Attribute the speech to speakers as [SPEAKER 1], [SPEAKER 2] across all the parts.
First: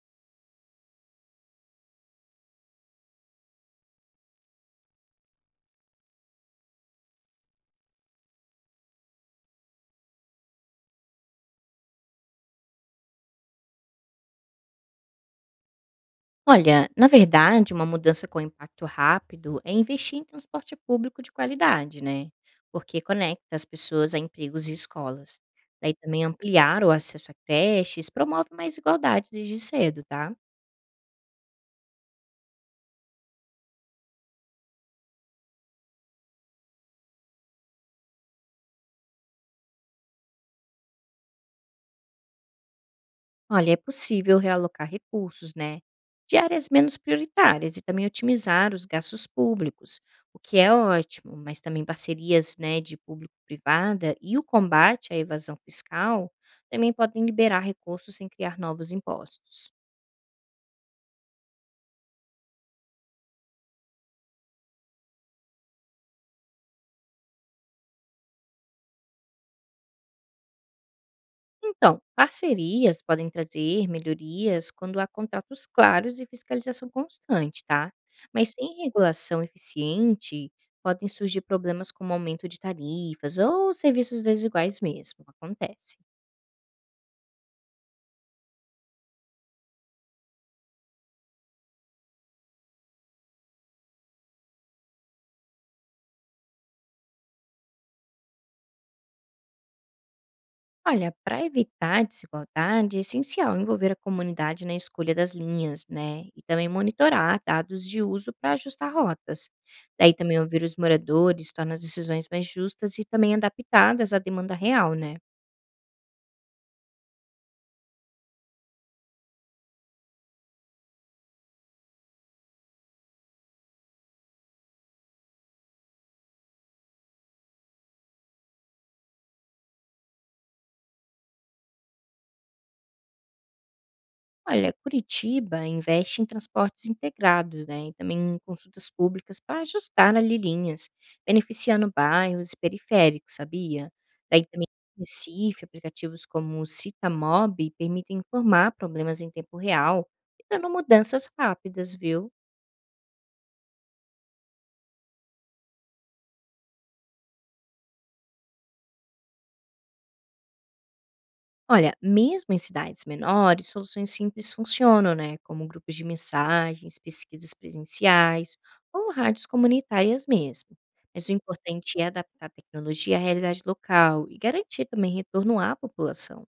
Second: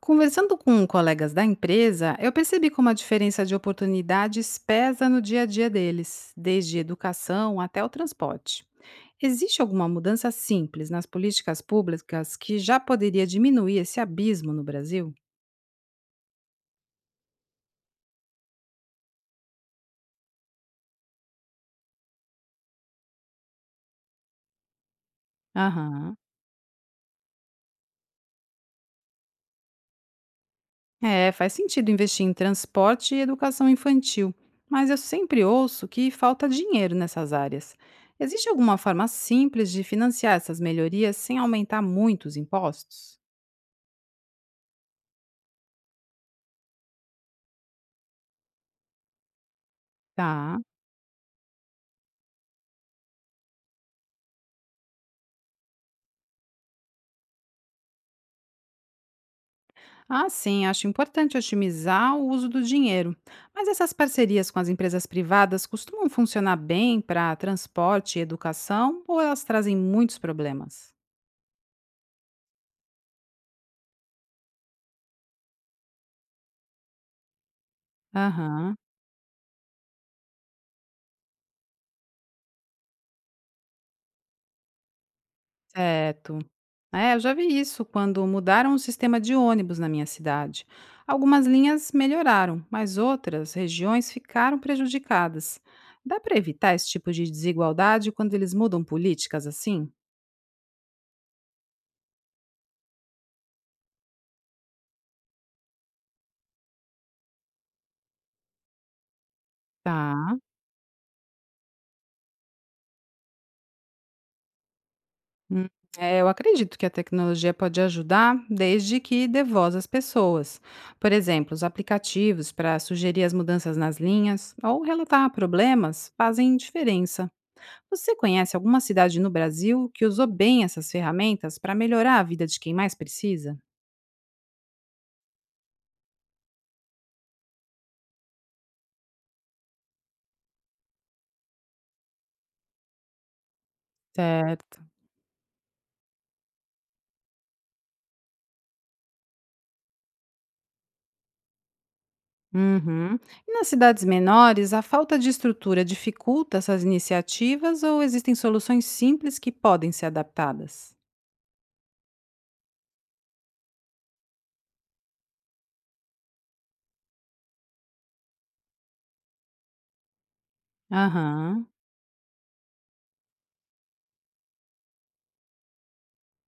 [SPEAKER 1] Conversando com colegas da empresa, eu percebi como a diferença de oportunidades pesa no dia a dia deles, desde educação até o transporte. Existe alguma mudança simples nas políticas públicas que já poderia diminuir esse abismo no Brasil?
[SPEAKER 2] Olha, na verdade, uma mudança com impacto rápido é investir em transporte público de qualidade, né? Porque conecta as pessoas a empregos e escolas. Daí
[SPEAKER 1] Aham.
[SPEAKER 2] também ampliar o acesso a creches promove mais igualdade desde cedo, tá?
[SPEAKER 1] É, faz sentido investir em transporte e educação infantil, mas eu sempre ouço que falta dinheiro nessas áreas. Existe alguma forma simples de financiar essas melhorias sem aumentar muito os impostos?
[SPEAKER 2] Olha, é possível realocar recursos, né, de áreas menos prioritárias e também otimizar os gastos públicos, o que
[SPEAKER 1] Tá.
[SPEAKER 2] é ótimo, mas também parcerias, né, de público-privada e o combate à evasão fiscal também podem liberar recursos sem criar novos impostos.
[SPEAKER 1] Ah, sim, acho importante otimizar o uso do dinheiro. Mas essas parcerias com as empresas privadas costumam funcionar bem para transporte e educação ou elas trazem muitos problemas?
[SPEAKER 2] Então, parcerias podem trazer melhorias quando há contratos claros e fiscalização constante, tá? Mas
[SPEAKER 1] Aham,
[SPEAKER 2] sem regulação eficiente, podem surgir problemas como aumento de tarifas ou serviços desiguais mesmo, acontece.
[SPEAKER 1] certo. É, eu já vi isso quando mudaram o sistema de ônibus na minha cidade. Algumas linhas melhoraram, mas outras regiões ficaram prejudicadas. Dá para evitar esse tipo de desigualdade quando eles mudam políticas assim?
[SPEAKER 2] Olha, para evitar desigualdade, é essencial envolver a comunidade na escolha das linhas, né? E também monitorar dados de uso para ajustar rotas. Daí
[SPEAKER 1] Tá.
[SPEAKER 2] também ouvir os moradores torna as decisões mais justas e também adaptadas à demanda real, né?
[SPEAKER 1] Hum, é, eu acredito que a tecnologia pode ajudar desde que dê voz às pessoas. Por exemplo, os aplicativos para sugerir as mudanças nas linhas ou relatar problemas fazem diferença. Você conhece alguma cidade no Brasil que usou bem essas ferramentas para melhorar a vida de quem mais precisa?
[SPEAKER 2] Olha, Curitiba investe em transportes integrados, né, e também em consultas públicas para ajustar ali linhas, beneficiando bairros e periféricos, sabia? Daí também
[SPEAKER 1] Certo.
[SPEAKER 2] em Recife, aplicativos como o Citamob permitem informar problemas em tempo real, gerando mudanças rápidas, viu?
[SPEAKER 1] Uhum. E nas cidades menores, a falta de estrutura dificulta essas iniciativas ou existem soluções simples que podem ser adaptadas?
[SPEAKER 2] Olha, mesmo em cidades menores, soluções simples funcionam, né? Como grupos de mensagens, pesquisas presenciais ou rádios comunitárias mesmo. Mas o
[SPEAKER 1] Aham.
[SPEAKER 2] importante é adaptar a tecnologia à realidade local e garantir também retorno à população.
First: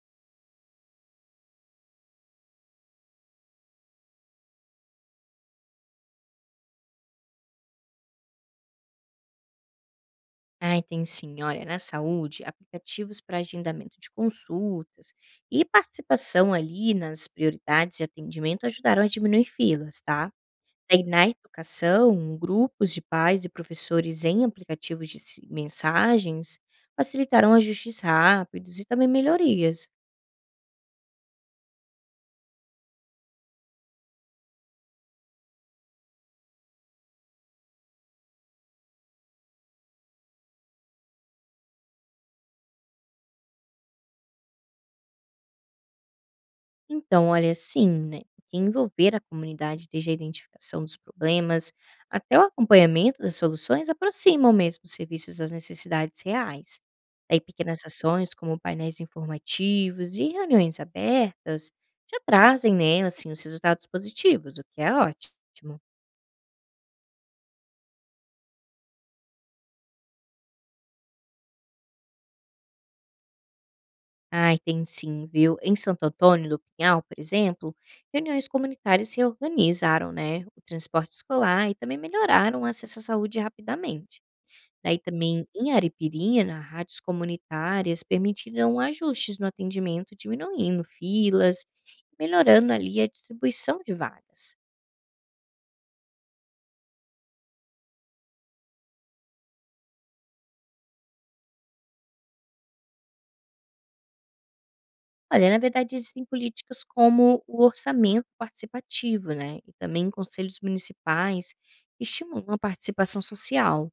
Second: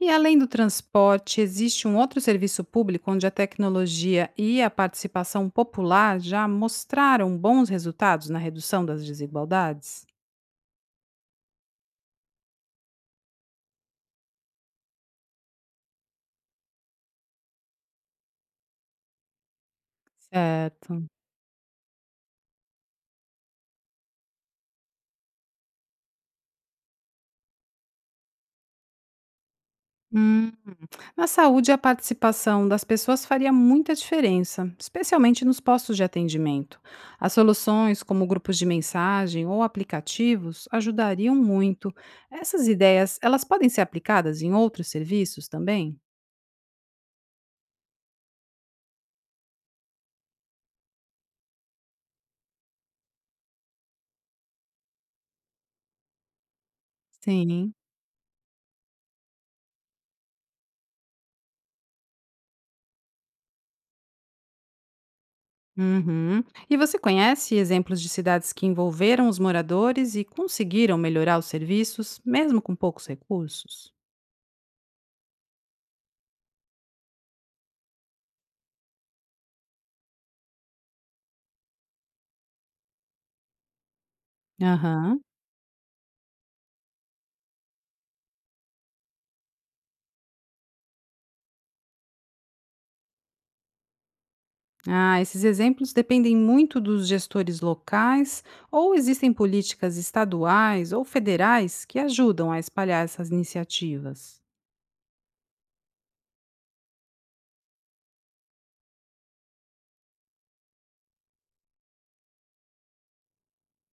[SPEAKER 1] E além do transporte, existe um outro serviço público onde a tecnologia e a participação popular já mostraram bons resultados na redução das desigualdades?
[SPEAKER 2] Ah, tem sim, olha, na saúde, aplicativos para agendamento de consultas e participação ali nas prioridades de atendimento ajudaram a diminuir filas, tá? Daí
[SPEAKER 1] Certo.
[SPEAKER 2] na educação, grupos de pais e professores em aplicativos de se mensagens facilitarão ajustes rápidos e também melhorias.
[SPEAKER 1] Hum. Na saúde, a participação das pessoas faria muita diferença, especialmente nos postos de atendimento. As soluções, como grupos de mensagem ou aplicativos, ajudariam muito. Essas ideias, elas podem ser aplicadas em outros serviços também?
[SPEAKER 2] Então, olha, sim, né, porque envolver a comunidade desde a identificação dos problemas até o acompanhamento das soluções aproximam mesmo os serviços das necessidades reais. Daí
[SPEAKER 1] Sim.
[SPEAKER 2] pequenas ações como painéis informativos e reuniões abertas já trazem, né, assim, os resultados positivos, o que é ótimo.
[SPEAKER 1] Uhum. E você conhece exemplos de cidades que envolveram os moradores e conseguiram melhorar os serviços, mesmo com poucos recursos?
[SPEAKER 2] Ai, tem sim, viu? Em Santo Antônio do Pinhal, por exemplo, reuniões comunitárias se organizaram, né? O transporte escolar e também melhoraram o acesso à saúde rapidamente. Daí
[SPEAKER 1] Aham.
[SPEAKER 2] também em Aripirina, rádios comunitárias permitiram ajustes no atendimento, diminuindo filas, melhorando ali a distribuição de vagas.
[SPEAKER 1] Ah, esses exemplos dependem muito dos gestores locais, ou existem políticas estaduais ou federais que ajudam a espalhar essas iniciativas.
[SPEAKER 2] Olha, na verdade, existem políticas como o orçamento participativo, né? E também conselhos municipais que estimulam a participação social.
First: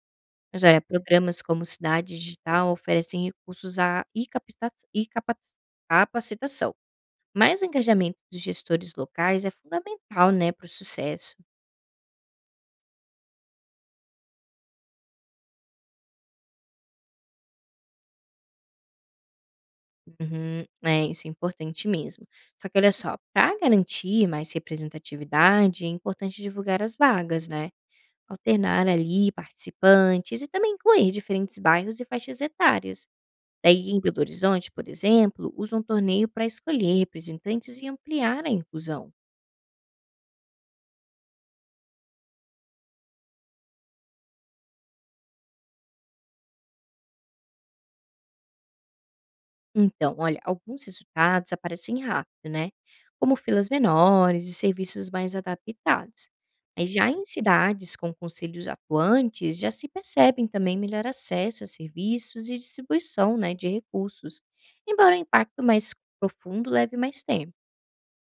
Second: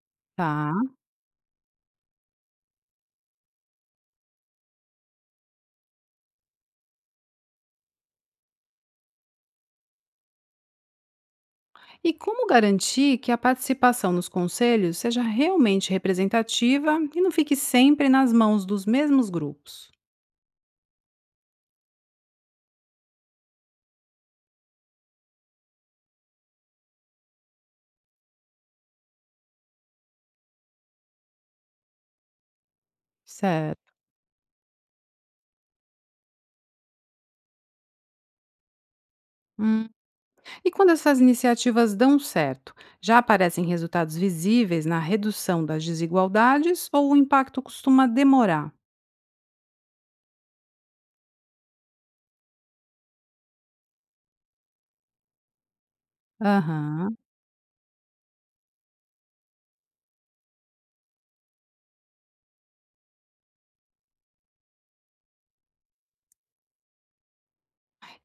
[SPEAKER 2] Mas olha,
[SPEAKER 1] Tá.
[SPEAKER 2] programas como Cidade Digital oferecem recursos a e capacitação. Mas o engajamento dos gestores locais é fundamental, né, para o sucesso.
[SPEAKER 1] E como garantir que a participação nos conselhos seja realmente representativa e não fique sempre nas mãos dos mesmos grupos?
[SPEAKER 2] Uhum, é, isso é importante mesmo. Só que olha só, para garantir mais representatividade, é importante divulgar as vagas, né? Alternar ali participantes e também incluir diferentes bairros e faixas etárias. Daí,
[SPEAKER 1] Certo.
[SPEAKER 2] em Belo Horizonte, por exemplo, usa um torneio para escolher representantes e ampliar a inclusão.
[SPEAKER 1] E quando essas iniciativas dão certo, já aparecem resultados visíveis na redução das desigualdades ou o impacto costuma demorar?
[SPEAKER 2] Então, olha, alguns resultados aparecem rápido, né? Como filas menores e serviços mais adaptados. Mas já
[SPEAKER 1] Aham.
[SPEAKER 2] em cidades com conselhos atuantes, já se percebem também melhor acesso a serviços e distribuição, né, de recursos, embora o impacto mais profundo leve mais tempo.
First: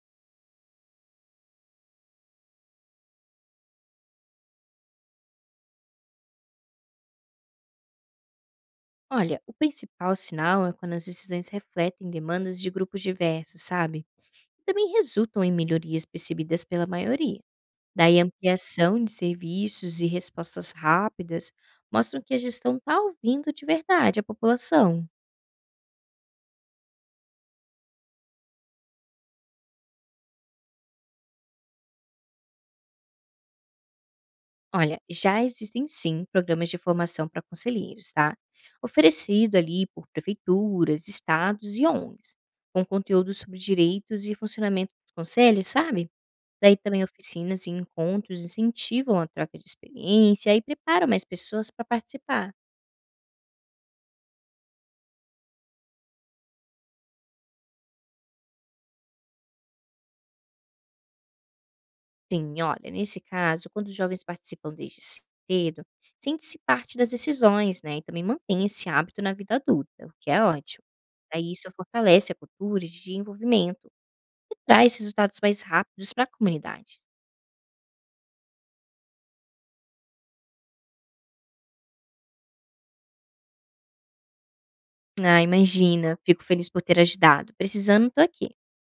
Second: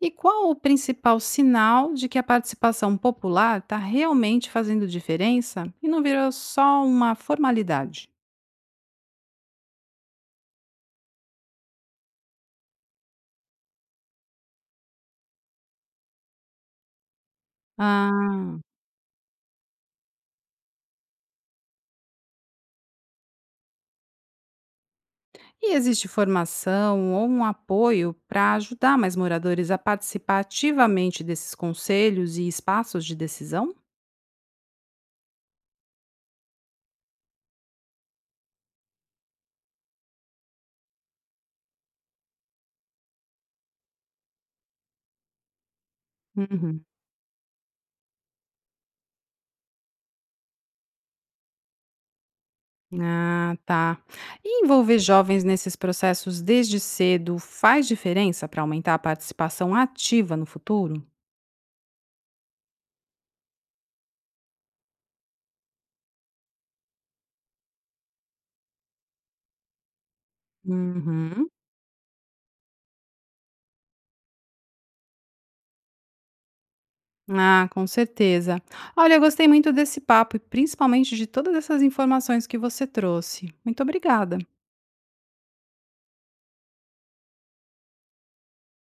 [SPEAKER 1] E qual o principal sinal de que a participação popular está realmente fazendo diferença e não virou só uma formalidade?
[SPEAKER 2] Olha, o principal sinal é quando as decisões refletem demandas de grupos diversos, sabe? E também resultam em melhorias percebidas pela maioria. Daí a
[SPEAKER 1] Ah,
[SPEAKER 2] ampliação de serviços e respostas rápidas mostram que a gestão está ouvindo de verdade a população.
[SPEAKER 1] e existe formação ou um apoio para ajudar mais moradores a participar ativamente desses conselhos e espaços de decisão?
[SPEAKER 2] Olha, já existem sim programas de formação para conselheiros, tá? Oferecido ali por prefeituras, estados e ONGs, com conteúdo sobre direitos e funcionamento dos conselhos, sabe? Daí
[SPEAKER 1] Uhum.
[SPEAKER 2] também oficinas e encontros incentivam a troca de experiência e preparam mais pessoas para participar.
[SPEAKER 1] Ah, tá. E envolver jovens nesses processos desde cedo faz diferença para aumentar a participação ativa no futuro?
[SPEAKER 2] Sim, olha, nesse caso, quando os jovens participam desde cedo, sente-se parte das decisões, né? E também mantém esse hábito na vida adulta, o que é ótimo. Daí
[SPEAKER 1] Uhum.
[SPEAKER 2] isso fortalece a cultura de envolvimento e traz resultados mais rápidos para a comunidade.
[SPEAKER 1] Ah, com certeza. Olha, eu gostei muito desse papo e principalmente de todas essas informações que você trouxe. Muito obrigada.
[SPEAKER 2] Ah, imagina, fico feliz por ter ajudado. Precisando, tô aqui.